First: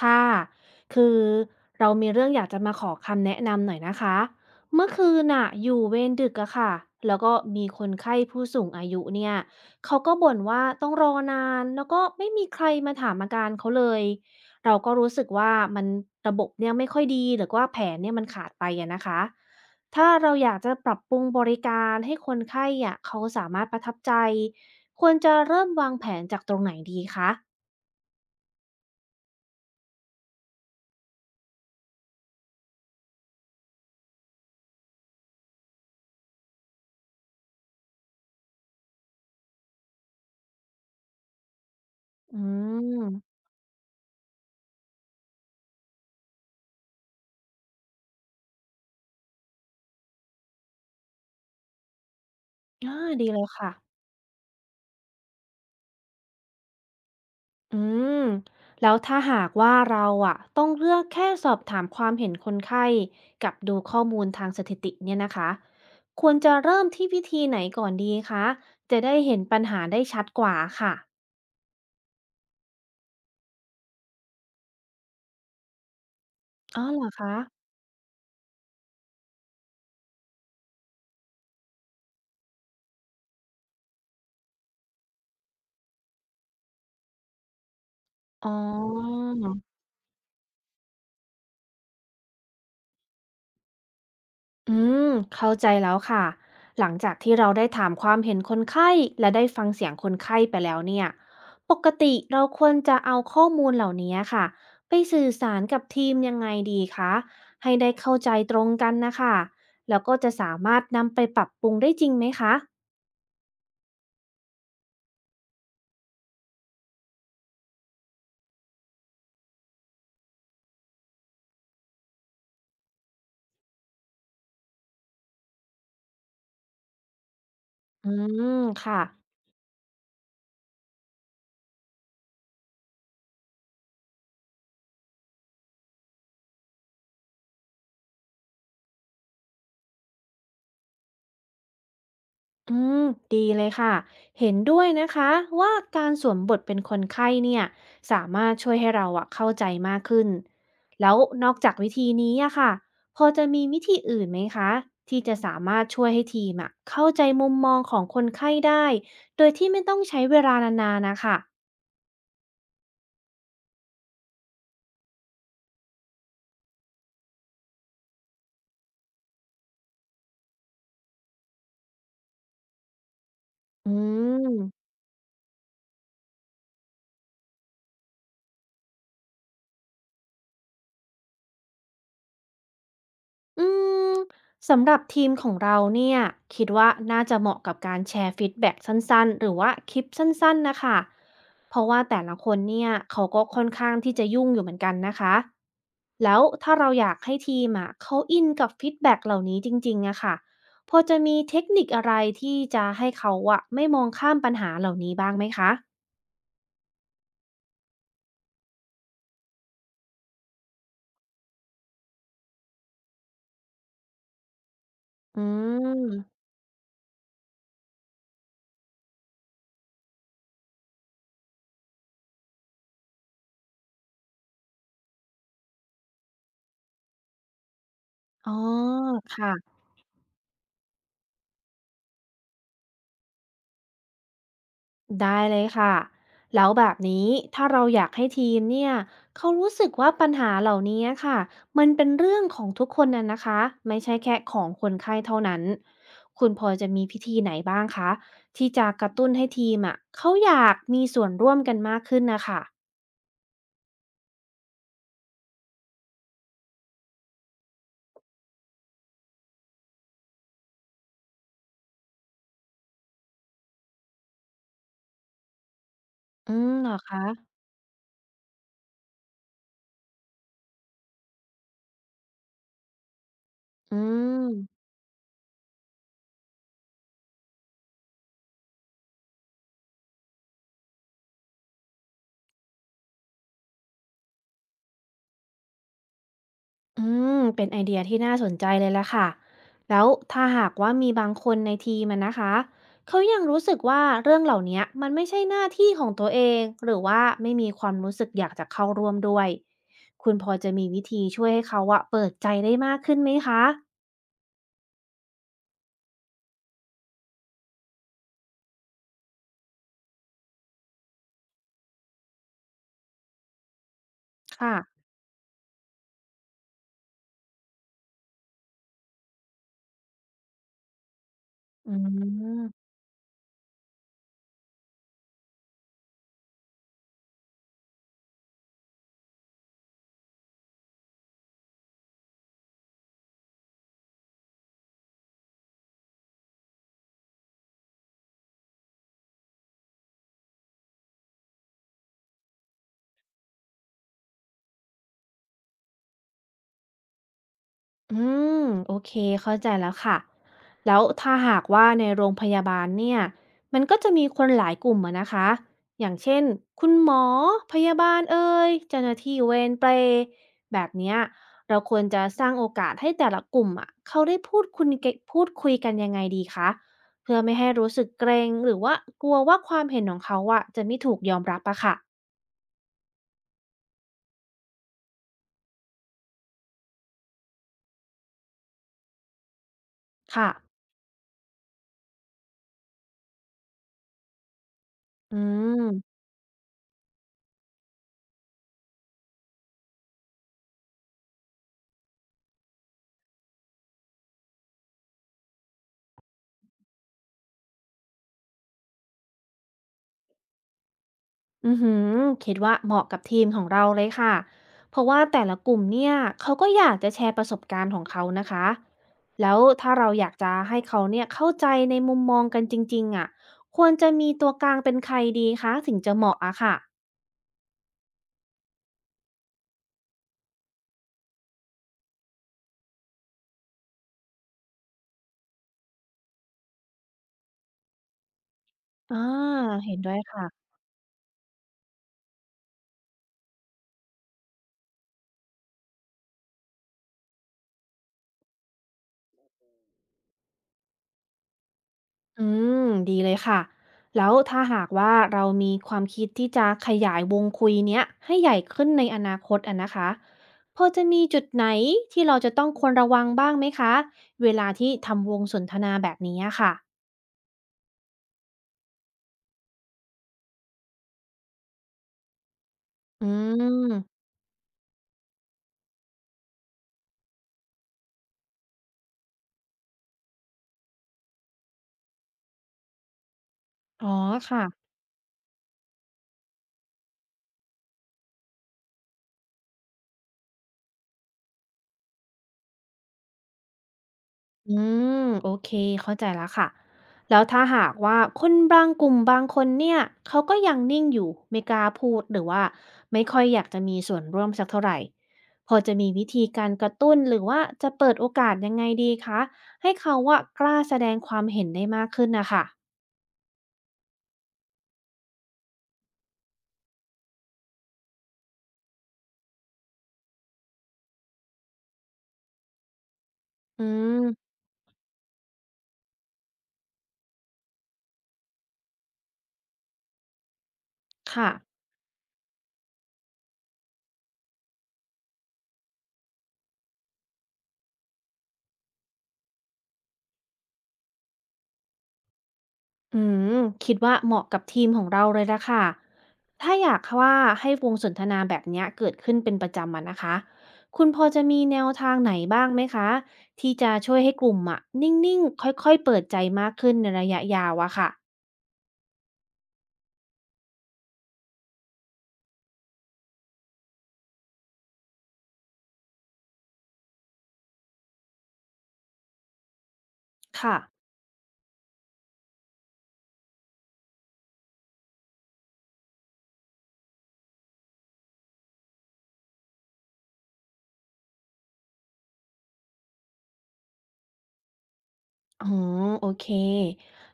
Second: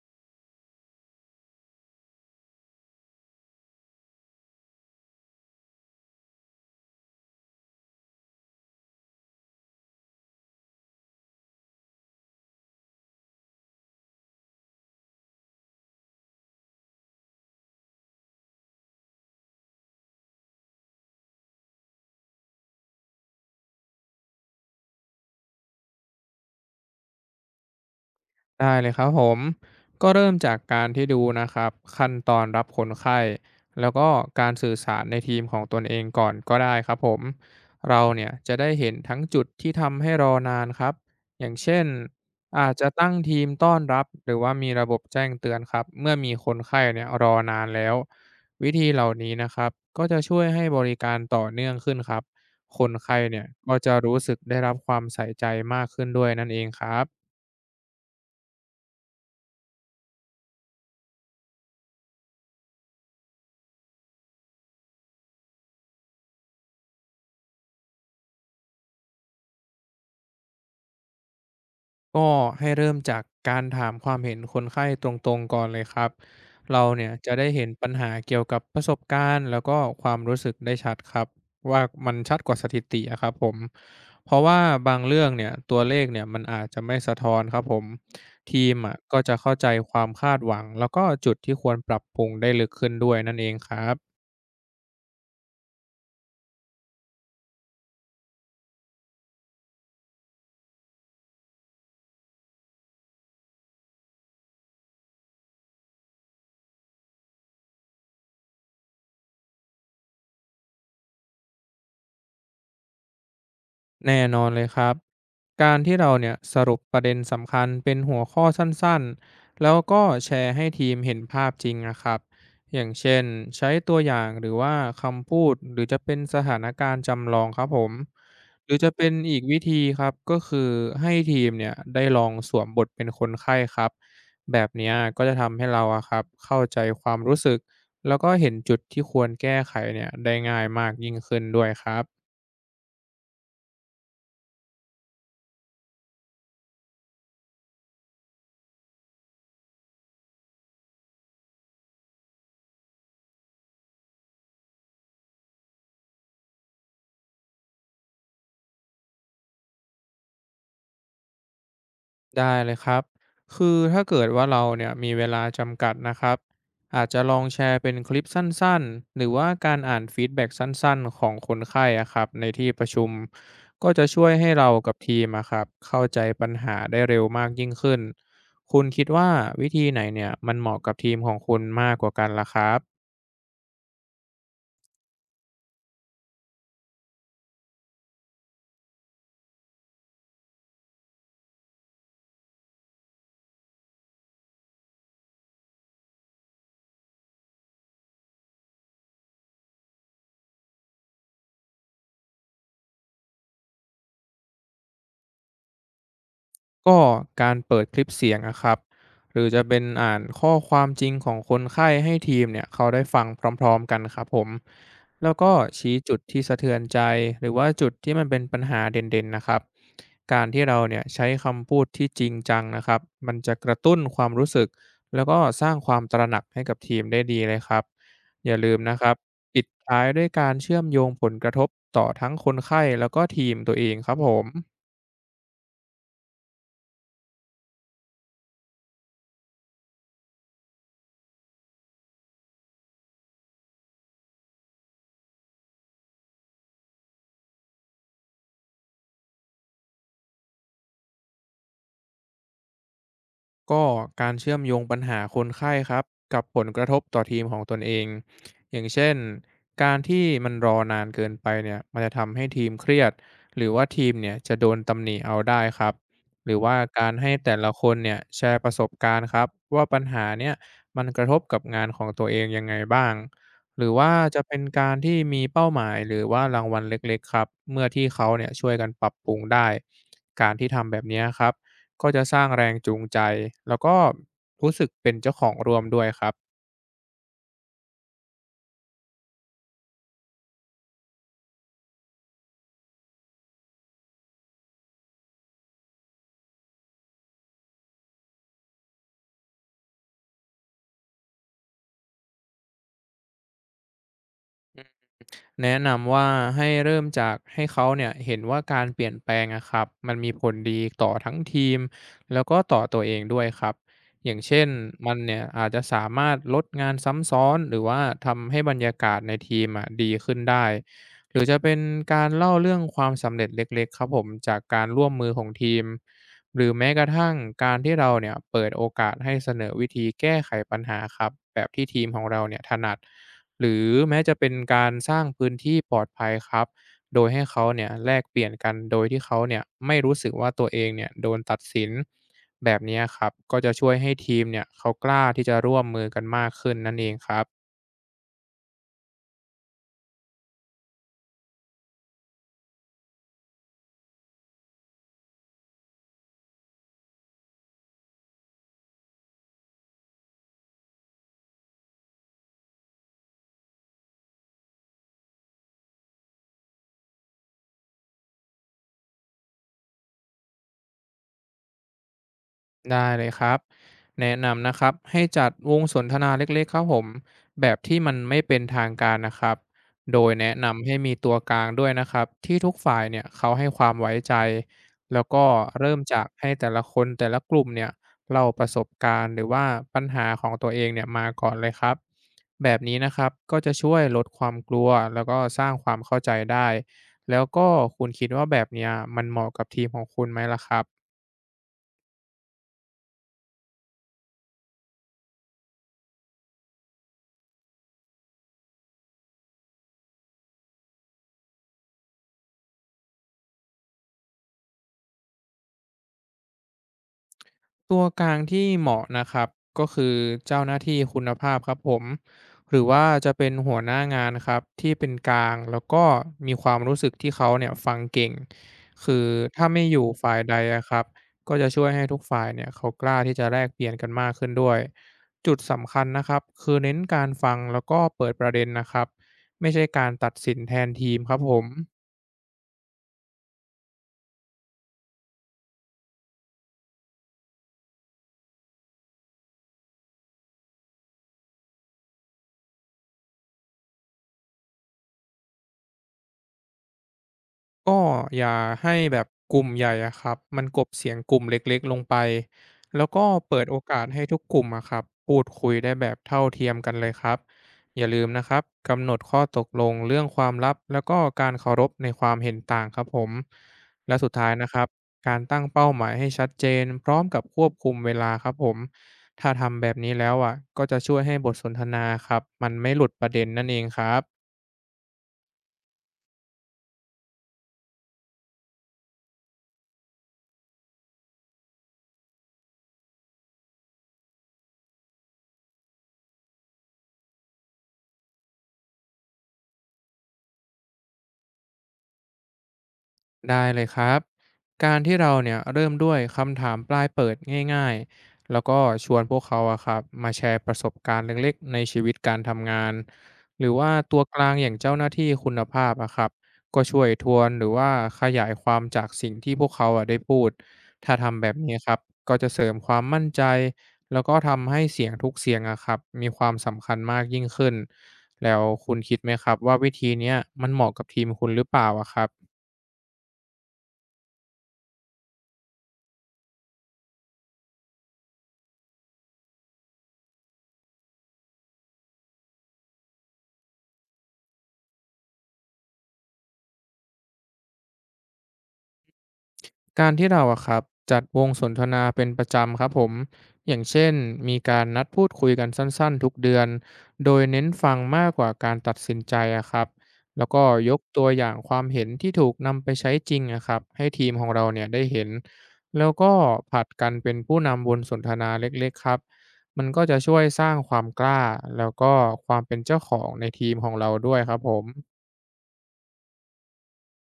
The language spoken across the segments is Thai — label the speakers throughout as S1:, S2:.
S1: ค่ะคือเรามีเรื่องอยากจะมาขอคำแนะนำหน่อยนะคะเมื่อคืนน่ะอยู่เวรดึกอะค่ะแล้วก็มีคนไข้ผู้สูงอายุเนี่ยเขาก็บ่นว่าต้องรอนานแล้วก็ไม่มีใครมาถามอาการเขาเลยเราก็รู้สึกว่ามันระบบเนี่ยไม่ค่อยดีหรือว่าแผนเนี่ยมันขาดไปอะนะคะถ้าเราอยากจะปรับปรุงบริการให้คนไข้อะเขาสามารถประทับใจ ควรจะเริ่มวางแผนจากตรงไหนดีคะ
S2: ได้เลยครับผมก็เริ่มจากการที่ดูนะครับขั้นตอนรับคนไข้แล้วก็การสื่อสารในทีมของตนเองก่อนก็ได้ครับผมเราเนี่ยจะได้เห็นทั้งจุดที่ทำให้รอนานครับอย่างเช่น
S1: อื
S2: อาจจะตั้ง
S1: ม
S2: ทีมต้อนรับหรือว่ามีระบบแจ้งเตือนครับเมื่อมีคนไข้เนี่ยรอนานแล้ววิธีเหล่านี้นะครับก็จะช่วยให้บริการต่อเนื่องขึ้นครับคน
S1: อา
S2: ไข้
S1: ดีเล
S2: เนี่ย
S1: ยค่ะ
S2: ก็จะรู้สึกได้รับความใส่ใจมากขึ้นด้วยนั่นเองครับ
S1: อืมแล้วถ้าหากว่าเราอ่ะต้องเลือกแค่สอบถามความเห็นคนไข้กับดูข้อมูลทางสถิติเนี่ยนะคะควรจะเริ่มที่วิธีไหนก่อนดีคะจะได้เห็นปัญหาได้ชัดกว่าค่ะ
S2: ก็ให้เริ่มจากการถามความเห็นคนไข้ตรงๆก่อนเลยครับ
S1: อ๋
S2: เรา
S1: อเหร
S2: เนี่
S1: อ
S2: ย
S1: คะ
S2: จะได้เห็นปัญหาเกี่ยวกับประสบการณ์แล้วก็ความรู้สึกได้ชัดครับว่ามันชัดกว่าสถิติอะครับผมเพราะว่าบางเรื่องเนี่ยตัวเลขเนี่ยมันอาจจะไม่สะท้อนครับผม
S1: อ๋อ
S2: ทีมอะก็จะเข้าใจความคาดหวังแล้วก็จุดที่ควรปรับปรุงได้ลึกขึ้นด้วยนั่นเองครับ
S1: อืมเข้าใจแล้วค่ะหลังจากที่เราได้ถามความเห็นคนไข้และได้ฟังเสียงคนไข้ไปแล้วเนี่ยปกติเราควรจะเอาข้อมูลเหล่านี้ค่ะไปสื่อสารกับทีมยังไงดีคะให้ได้เข้าใจตรงกันนะคะแล้วก็จะสามารถนำไปปรับปรุงได้จริงไหมคะ
S2: แน่นอนเลยครับการที่เราเนี่ยสรุปประเด็นสำคัญเป็นหัวข้อสั้นๆแล้วก็แชร์ให้ทีมเห็นภาพจริงนะครับอย่างเช่นใช้ตัวอย่างหรือว่าคำพูดหรือจะเป็นสถานการณ์จำลองครับผม
S1: อืม
S2: หรือจะ
S1: ค่ะ
S2: เป็นอีกวิธีครับก็คือให้ทีมเนี่ยได้ลองสวมบทเป็นคนไข้ครับแบบเนี้ยก็จะทำให้เราอะครับเข้าใจความรู้สึกแล้วก็เห็นจุดที่ควรแก้ไขเนี่ยได้ง่ายมากยิ่งขึ้นด้วยครับ
S1: อืมดีเลยค่ะเห็นด้วยนะคะว่าการสวมบทเป็นคนไข้เนี่ยสามารถช่วยให้เราอะเข้าใจมากขึ้นแล้วนอกจากวิธีนี้อะค่ะพอจะมีวิธีอื่นไหมคะที่จะสามารถช่วยให้ทีมอะเข้าใจมุมมองของคนไข้ได้โดยที่ไม่ต้องใช้เวลานานๆนะคะ
S2: ได้เลยครับ คือถ้าเกิดว่าเราเนี่ยมีเวลาจำกัดนะครับ อาจจะลองแชร์เป็นคลิปสั้นๆ หรือว่าการอ่านฟีดแบ็กสั้นๆ ของคนไข้อะครับในที่ประชุม ก็
S1: อื
S2: จะช่วยให้เรา
S1: ม
S2: กับทีมอะครับเข้าใจปัญหาได้เร็วมากยิ่งขึ้น คุณคิดว่าวิธีไหนเนี่ยมันเหมาะกับทีมของคุณมากกว่ากันล่ะครับ
S1: อืมสำหรับทีมของเราเนี่ยคิดว่าน่าจะเหมาะกับการแชร์ฟีดแบ็กสั้นๆหรือว่าคลิปสั้นๆนะคะเพราะว่าแต่ละคนเนี่ยเขาก็ค่อนข้างที่จะยุ่งอยู่เหมือนกันนะคะแล้วถ้าเราอยากให้ทีมอ่ะเขาอินกับฟีดแบ็กเหล่านี้จริงๆอะค่ะพอจะมีเทคนิคอะไรที่จะให้เขาอะไม่มองข้ามปัญหาเหล่านี้บ้างไหมคะ
S2: ก็การเปิดคลิปเสียงนะครับหรือจะเป็นอ่านข้อความจริงของคนไข้ให้ทีมเนี่ยเขาได้ฟังพร้อมๆกันครับผมแล้ว
S1: อื
S2: ก็ชี้จุดที่
S1: ม
S2: สะเทือนใจหรือว่าจุดที่มันเป็นปัญหาเด่นๆนะครับการที่เราเนี่ยใช้คำพูดที่จริงจังนะครับมันจะกระตุ้นความรู้สึกแล้วก็สร้างความตระหนักให้กับทีมได้ดีเลยครับอ
S1: อ๋อ
S2: ย่าลืมนะครับปิด
S1: ค่ะ
S2: ท้ายด้วยการเชื่อมโยงผลกระทบต่อทั้งคนไข้แล้วก็ทีมตัวเองครับผม
S1: ได้เลยค่ะแล้วแบบนี้ถ้าเราอยากให้ทีมเนี่ยเขารู้สึกว่าปัญหาเหล่านี้ค่ะมันเป็นเรื่องของทุกคนน่ะนะคะไม่ใช่แค่ของคนไข้เท่านั้นคุณพอจะมีพิธีไหนบ้างคะที่จะกระตุ้นให้ทีมอ่ะเขาอยากมีส่วนร่วมกันมากขึ้นนะค่ะ
S2: ก็การเชื่อมโยงปัญหาคนไข้ครับกับผลกระทบต่อทีมของตนเองอย่างเช่นการที่มันรอนานเกินไปเนี่ยมันจะทำให้ทีมเครียดหรือว่าทีมเนี่ยจะโดนตำหนิเอาได้ครับห
S1: อื
S2: รือ
S1: ม
S2: ว่า
S1: เหรอ
S2: การ
S1: คะ
S2: ให้แต่ละคนเนี่ยแชร์ประสบการณ์ครับว่าปัญหาเนี่ยมันกระทบกับงานของตัวเองยังไงบ้างหรือ
S1: อื
S2: ว่าจะเป็น
S1: ม
S2: การที่มีเป้าหมายหรือว่ารางวัลเล็กๆครับเมื่อที่เขาเนี่ยช่วยกันปรับปรุงได้การที่ทำแบบเนี้ยครับ ก็จะสร้างแรงจูงใจ แล้วก็รู้สึกเป็นเจ้าของร่วมด้วยครับ
S1: อืมเป็นไอเดียที่น่าสนใจเลยล่ะค่ะแล้วถ้าหากว่ามีบางคนในทีมอะนะคะเขายังรู้สึกว่าเรื่องเหล่านี้มันไม่ใช่หน้าที่ของตัวเองหรือว่าไม่มีความรู้สึกอยากจะเข้าร่วมด้วยคุณพอจะมีวิธีช่วยให้เขาอะเปิดใจได้มากขึ้นไหมคะ
S2: แนะนำว่าให้เริ่มจากให้เขาเนี่ยเห็นว่าการเปลี่ยนแปลงอะครับมันมีผลดีต่อทั้งทีมแล้วก็ต่อตัวเองด้วยครับอย่างเช่น
S1: ค่ะ
S2: มันเนี่ยอาจจะสามารถลดงานซ้ำซ้อนหรือว่าทำให้บรรยากาศในทีมอะดีขึ้นได้หรือจะเป็น
S1: อื
S2: การเล่าเรื่อง
S1: ม
S2: ความสำเร็จเล็กๆครับผมจากการร่วมมือของทีมหรือแม้กระทั่งการที่เราเนี่ยเปิดโอกาสให้เสนอวิธีแก้ไขปัญหาครับแบบที่ทีมของเราเนี่ยถนัด หรือแม้จะเป็นการสร้างพื้นที่ปลอดภัยครับโดยให้เขาเนี่ยแลกเปลี่ยนกันโดยที่เขาเนี่ยไม่รู้สึกว่าตัวเองเนี่ยโดนตัดสินแบบเนี้ยครับก็จะช่วยให้ทีมเนี่ยเขากล้าที่จะร่วมมือกันมากขึ้นนั่นเองครับ
S1: อืมโอเคเข้าใจแล้วค่ะแล้วถ้าหากว่าในโรงพยาบาลเนี่ยมันก็จะมีคนหลายกลุ่มอะนะคะอย่างเช่นคุณหมอพยาบาลเอ่ยเจ้าหน้าที่เวรเปรย์แบบเนี้ยเราควรจะสร้างโอกาสให้แต่ละกลุ่มอะเขาได้พูดคุณเกพูดคุยกันยังไงดีคะเพื่อไม่ให้รู้สึกเกรงหรือว่ากลัวว่าความเห็นของเขาอะจะไม่ถูกยอมรับอะค่ะ
S2: ได้เลยครับแนะนำนะครับให้จัดวงสนทนาเล็กๆครับผมแบบที่มันไม่เป็นทางการนะครับโดย
S1: ค่ะ
S2: แนะนำให้มีตัวกลางด้วยนะครับที่ทุกฝ่ายเนี่ยเขาให้ความไว้ใจแล้ว
S1: อื
S2: ก็เริ่ม
S1: ม
S2: จากให้แต่ละคนแต่ละกลุ่มเนี่ยเล่าประสบการณ์หรือว่าปัญหาของตัวเองเนี่ยมาก่อนเลยครับแบบนี้นะครับก็จะช่วยลดความกลัวแล้วก็สร้างความเข้าใจได้แล้วก็คุณคิดว่าแบบเนี้ยมันเหมาะกับทีมของคุณไหมล่ะครับ
S1: อือหือคิดว่าเหมาะกับทีมของเราเลยค่ะ เพราะว่าแต่ละกลุ่มเนี่ยเขาก็อยากจะแชร์ประสบการณ์ของเขานะคะ แล้วถ้าเราอยากจะให้เขาเนี่ยเข้าใจในมุมมองกันจริงๆอ่ะควรจะมีตัวกลางเป็นใครดีคะถึงจะเหมาะอะค่ะ
S2: ตัวกลางที่เหมาะนะครับก็คือเจ้าหน้าที่คุณภาพครับผมหรือว่าจะเป็นหัวหน้างานครับที่เป็นกลางแล้วก็มีความรู้สึกที่เขาเนี่ยฟังเก่งคื
S1: อ่า
S2: อถ้าไม่
S1: เห็
S2: อ
S1: น
S2: ยู่
S1: ด้วย
S2: ฝ่ายใด
S1: ค่ะ
S2: อะครับก็จะช่วยให้ทุกฝ่ายเนี่ยเขากล้าที่จะแลกเปลี่ยนกันมากขึ้นด้วยจุดสำคัญนะครับคือเน้นการฟังแล้วก็เปิดประเด็นนะครับไม่ใช่การตัดสินแทนทีมครับผม
S1: อืมดีเลยค่ะแล้วถ้าหากว่าเรามีความคิดที่จะขยายวงคุยเนี้ยให้ใหญ่ขึ้นในอนาคตอะนะคะพอจะมีจุดไหนที่เราจะต้องควรระวังบ้างไหมคะเวลาที่ทำวงสนทนาแบบนี้อะค่ะ
S2: ก็อย่าให้แบบกลุ่มใหญ่อะครับมันกลบเสียงกลุ่มเล็กๆลงไปแล้วก็
S1: อื
S2: เปิดโอกาสให้
S1: ม
S2: ทุกกลุ่มอะครับพูดคุยได้แบบเท่าเทียมกันเลยครับอย่าลืมนะครับกำหนดข้อตกลงเรื่องความลับแล้วก็การเคารพในความเห็นต่างครับผม
S1: อ๋อ
S2: และสุดท้าย
S1: ค่ะ
S2: นะครับการตั้งเป้าหมายให้ชัดเจนพร้อมกับควบคุมเวลาครับผมถ้าทำแบบนี้แล้วอ่ะก็จะช่วยให้บทสนทนาครับมันไม่หลุดประเด็นนั่นเองครับ
S1: อืมโอเคเข้าใจแล้วค่ะแล้วถ้าหากว่าคนบางกลุ่มบางคนเนี่ยเขาก็ยังนิ่งอยู่ไม่กล้าพูดหรือว่าไม่ค่อยอยากจะมีส่วนร่วมสักเท่าไหร่พอจะมีวิธีการกระตุ้นหรือว่าจะเปิดโอกาสยังไงดีคะให้เขาว่ากล้าแสดงความเห็นได้มากขึ้นนะคะ
S2: ได้เลยครับการที่เราเนี่ยเริ่มด้วยคำถามปลายเปิดง่ายๆแล้วก็ชวนพวกเขาอะครับมาแชร์ประสบการณ์เล็กๆในชีวิตการทำงานหรือ
S1: อื
S2: ว่าตัวกลา
S1: ม
S2: งอย่างเจ้าหน้าที่คุณภาพอะครับก็ช่วยทวนหรือว่าขยายความจากสิ่งที่พวกเขาอะได้พูดถ้าทำแบ
S1: ค่ะ
S2: บนี้ครับก็จะเสริมความมั่นใจแล้วก็ทำให้เสียงทุกเสียงอะครับมีความสำคัญมากยิ่งขึ้นแล้วคุณคิดไหมครับว่าวิธีเนี้ยมันเหมาะกับทีมคุณหรือเปล่าอะครับ
S1: อืมคิดว่าเหมาะกับทีมของเราเลยละค่ะถ้าอยากว่าให้วงสนทนาแบบเนี้ยเกิดขึ้นเป็นประจำอะนะคะ คุณพอจะมีแนวทางไหนบ้างไหมคะที่จะช่วยให้กลุ่มอะนิ่งๆค่อยๆเปิดใจมากขึ้นในระยะยาวอะค่ะ
S2: การที่เราอะครับจัดวงสนทนาเป็นประจำครับผมอย่างเช่นมีการนัดพูดคุยกันสั้นๆทุกเดือนโดยเน้นฟังมากกว่าการตัดสินใจอะครับแล้วก็
S1: ค่ะ
S2: ยกตัวอย่างความเห็นที่ถูกนำไปใช้จริงอะครับให้ทีมของเราเนี่ยได้เห็นแล้วก็ผลัดกันเป็นผู้นำบนสนทนาเล็กๆครับมันก็จะช่วยสร้างความกล้าแล้วก็ความเป็นเจ้าของในทีมของเราด้วยครับผม
S1: อ๋อโอเค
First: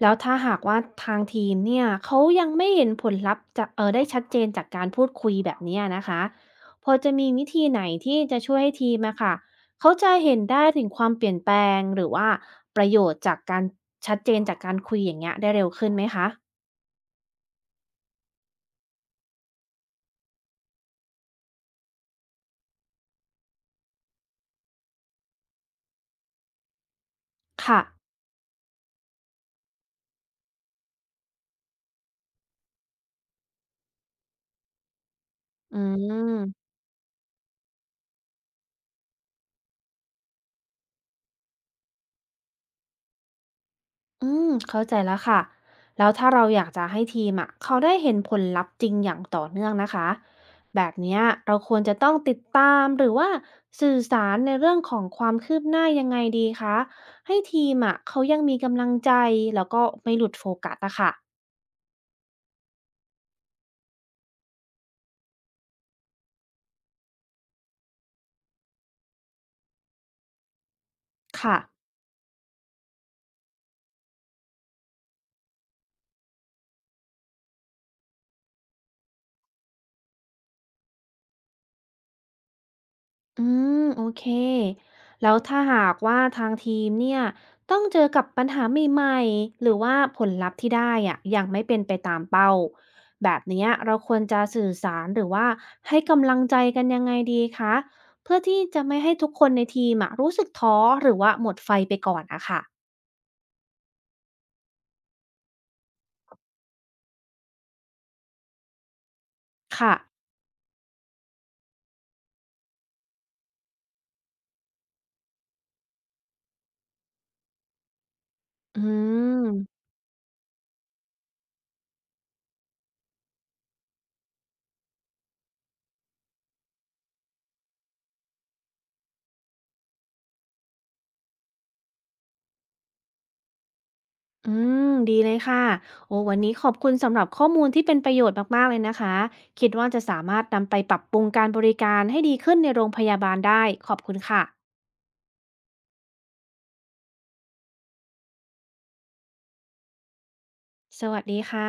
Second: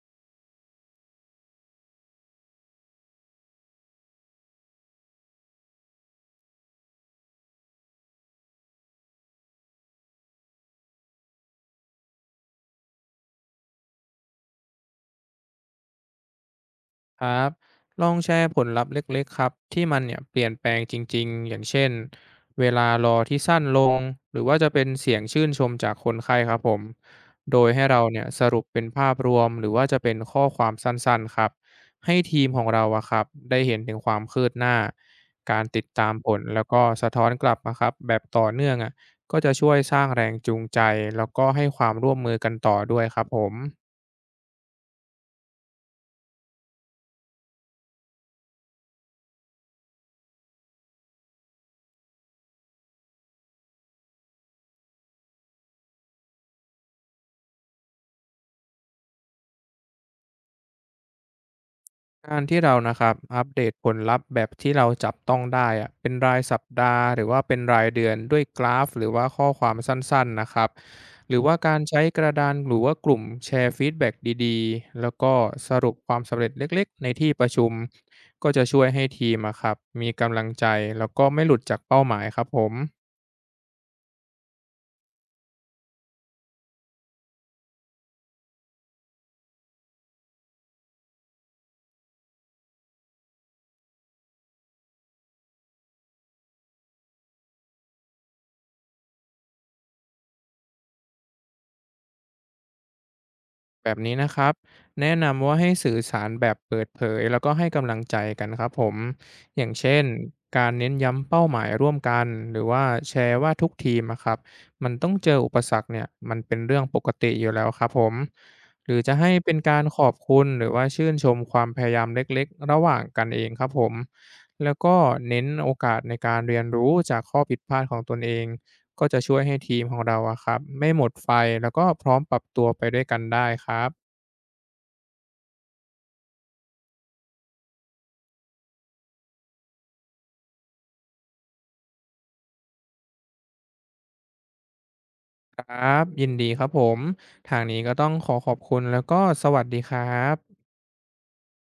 S1: แล้วถ้าหากว่าทางทีมเนี่ยเขายังไม่เห็นผลลัพธ์จะเออได้ชัดเจนจากการพูดคุยแบบเนี้ยนะคะพอจะมีวิธีไหนที่จะช่วยให้ทีมอะค่ะเขาจะเห็นได้ถึงความเปลี่ยนแปลงหรือว่าประโยชน์จากการชัดเจนจากการคุยอย่างเงี้ยได้เร็วขึ้นไหมคะ
S2: ครับลองแชร์ผลลัพธ์เล็กๆครับที่มันเนี่ยเปลี่ยนแปลงจริงๆอย่างเช่นเวลารอที่สั้นลงหรือว่าจะเป็นเสียงชื่นชมจากคนไข้ครับผมโดย
S1: ค่ะ
S2: ให้เราเนี่ยสรุปเป็นภาพรวมหรือว่าจะเป็นข้อความสั้นๆครับให้ทีมของเราอะครับได้เห็นถึงความคืบหน้าการ
S1: อื
S2: ติดตามผลแล้ว
S1: ม
S2: ก็สะท้อนกลับนะครับแบบต่อเนื่องอะก็จะช่วยสร้างแรงจูงใจแล้วก็ให้ความร่วมมือกันต่อด้วยครับผม
S1: อืมเข้าใจแล้วค่ะแล้วถ้าเราอยากจะให้ทีมอ่ะเขาได้เห็นผลลัพธ์จริงอย่างต่อเนื่องนะคะแบบเนี้ยเราควรจะต้องติดตามหรือว่าสื่อสารในเรื่องของความคืบหน้ายังไงดีคะให้ทีมอ่ะเขายังมีกำลังใจแล้วก็ไม่หลุดโฟกัสอะค่ะ
S2: การที่เรานะครับอัปเดตผลลัพธ์แบบที่เราจับต้องได้อะเป็นรายสัปดาห์หรือว่าเป็นรายเดือนด้วยกราฟหรือว่าข้อความสั้นๆนะครับหรือว่า
S1: ค่ะ
S2: การใช้กระดานหรือว่ากลุ่มแชร์ฟีดแบ็กดีๆแล้วก็สรุปความสำเร็จเล็กๆในที่ประชุมก็จะช่วยให้ทีมอะครับมีกำลังใจแล้วก็ไม่หลุดจากเป้าหมายครับผม
S1: อืมโอเคแล้วถ้าหากว่าทางทีมเนี่ยต้องเจอกับปัญหาใหม่ๆหรือว่าผลลัพธ์ที่ได้อะยังไม่เป็นไปตามเป้าแบบเนี้ยเราควรจะสื่อสารหรือว่าให้กำลังใจกันยังไงดีคะเพื่อที่จะไม่ให้ทุกคนในทีมอะรู้สึกท้อหรือว่าหมดไฟไปก่อนอะค่ะ
S2: แบบนี้นะครับแนะนำว่าให้สื่อสารแบบเปิดเผยแล้วก็ให้กำลังใจกันครับผมอย่าง
S1: ค่ะ
S2: เช่นการเน้นย้ำเป้าหมายร่วมกันหรือว่าแชร์ว่าทุกทีมอะครับมันต้องเจออุปสรรคเนี่ยมันเป็นเรื่องปกติอยู่แล้วครับผม
S1: อื
S2: หรือจะให้เป็นกา
S1: ม
S2: รขอบคุณหรือว่าชื่นชมความพยายามเล็กๆระหว่างกันเองครับผมแล้วก็เน้นโอกาสในการเรียนรู้จากข้อผิดพลาดของตนเอง ก็จะช่วยให้ทีมของเราอะครับไม่หมดไฟแล้วก็พร้อมปรับตัวไปด้วยกันได้ครับ
S1: อืมดีเลยค่ะโอ้วันนี้ขอบคุณสำหรับข้อมูลที่เป็นประโยชน์มากๆเลยนะคะ คิดว่าจะสามารถนำไปปรับปรุงการบริการให้ดีขึ้นในโรงพยาบาลได้ ขอบคุณค่ะ
S2: ครับยินดีครับผมทางนี้ก็ต้องขอขอบคุณแล้วก็สวัสดีครับ
S1: สวัสดีค่ะ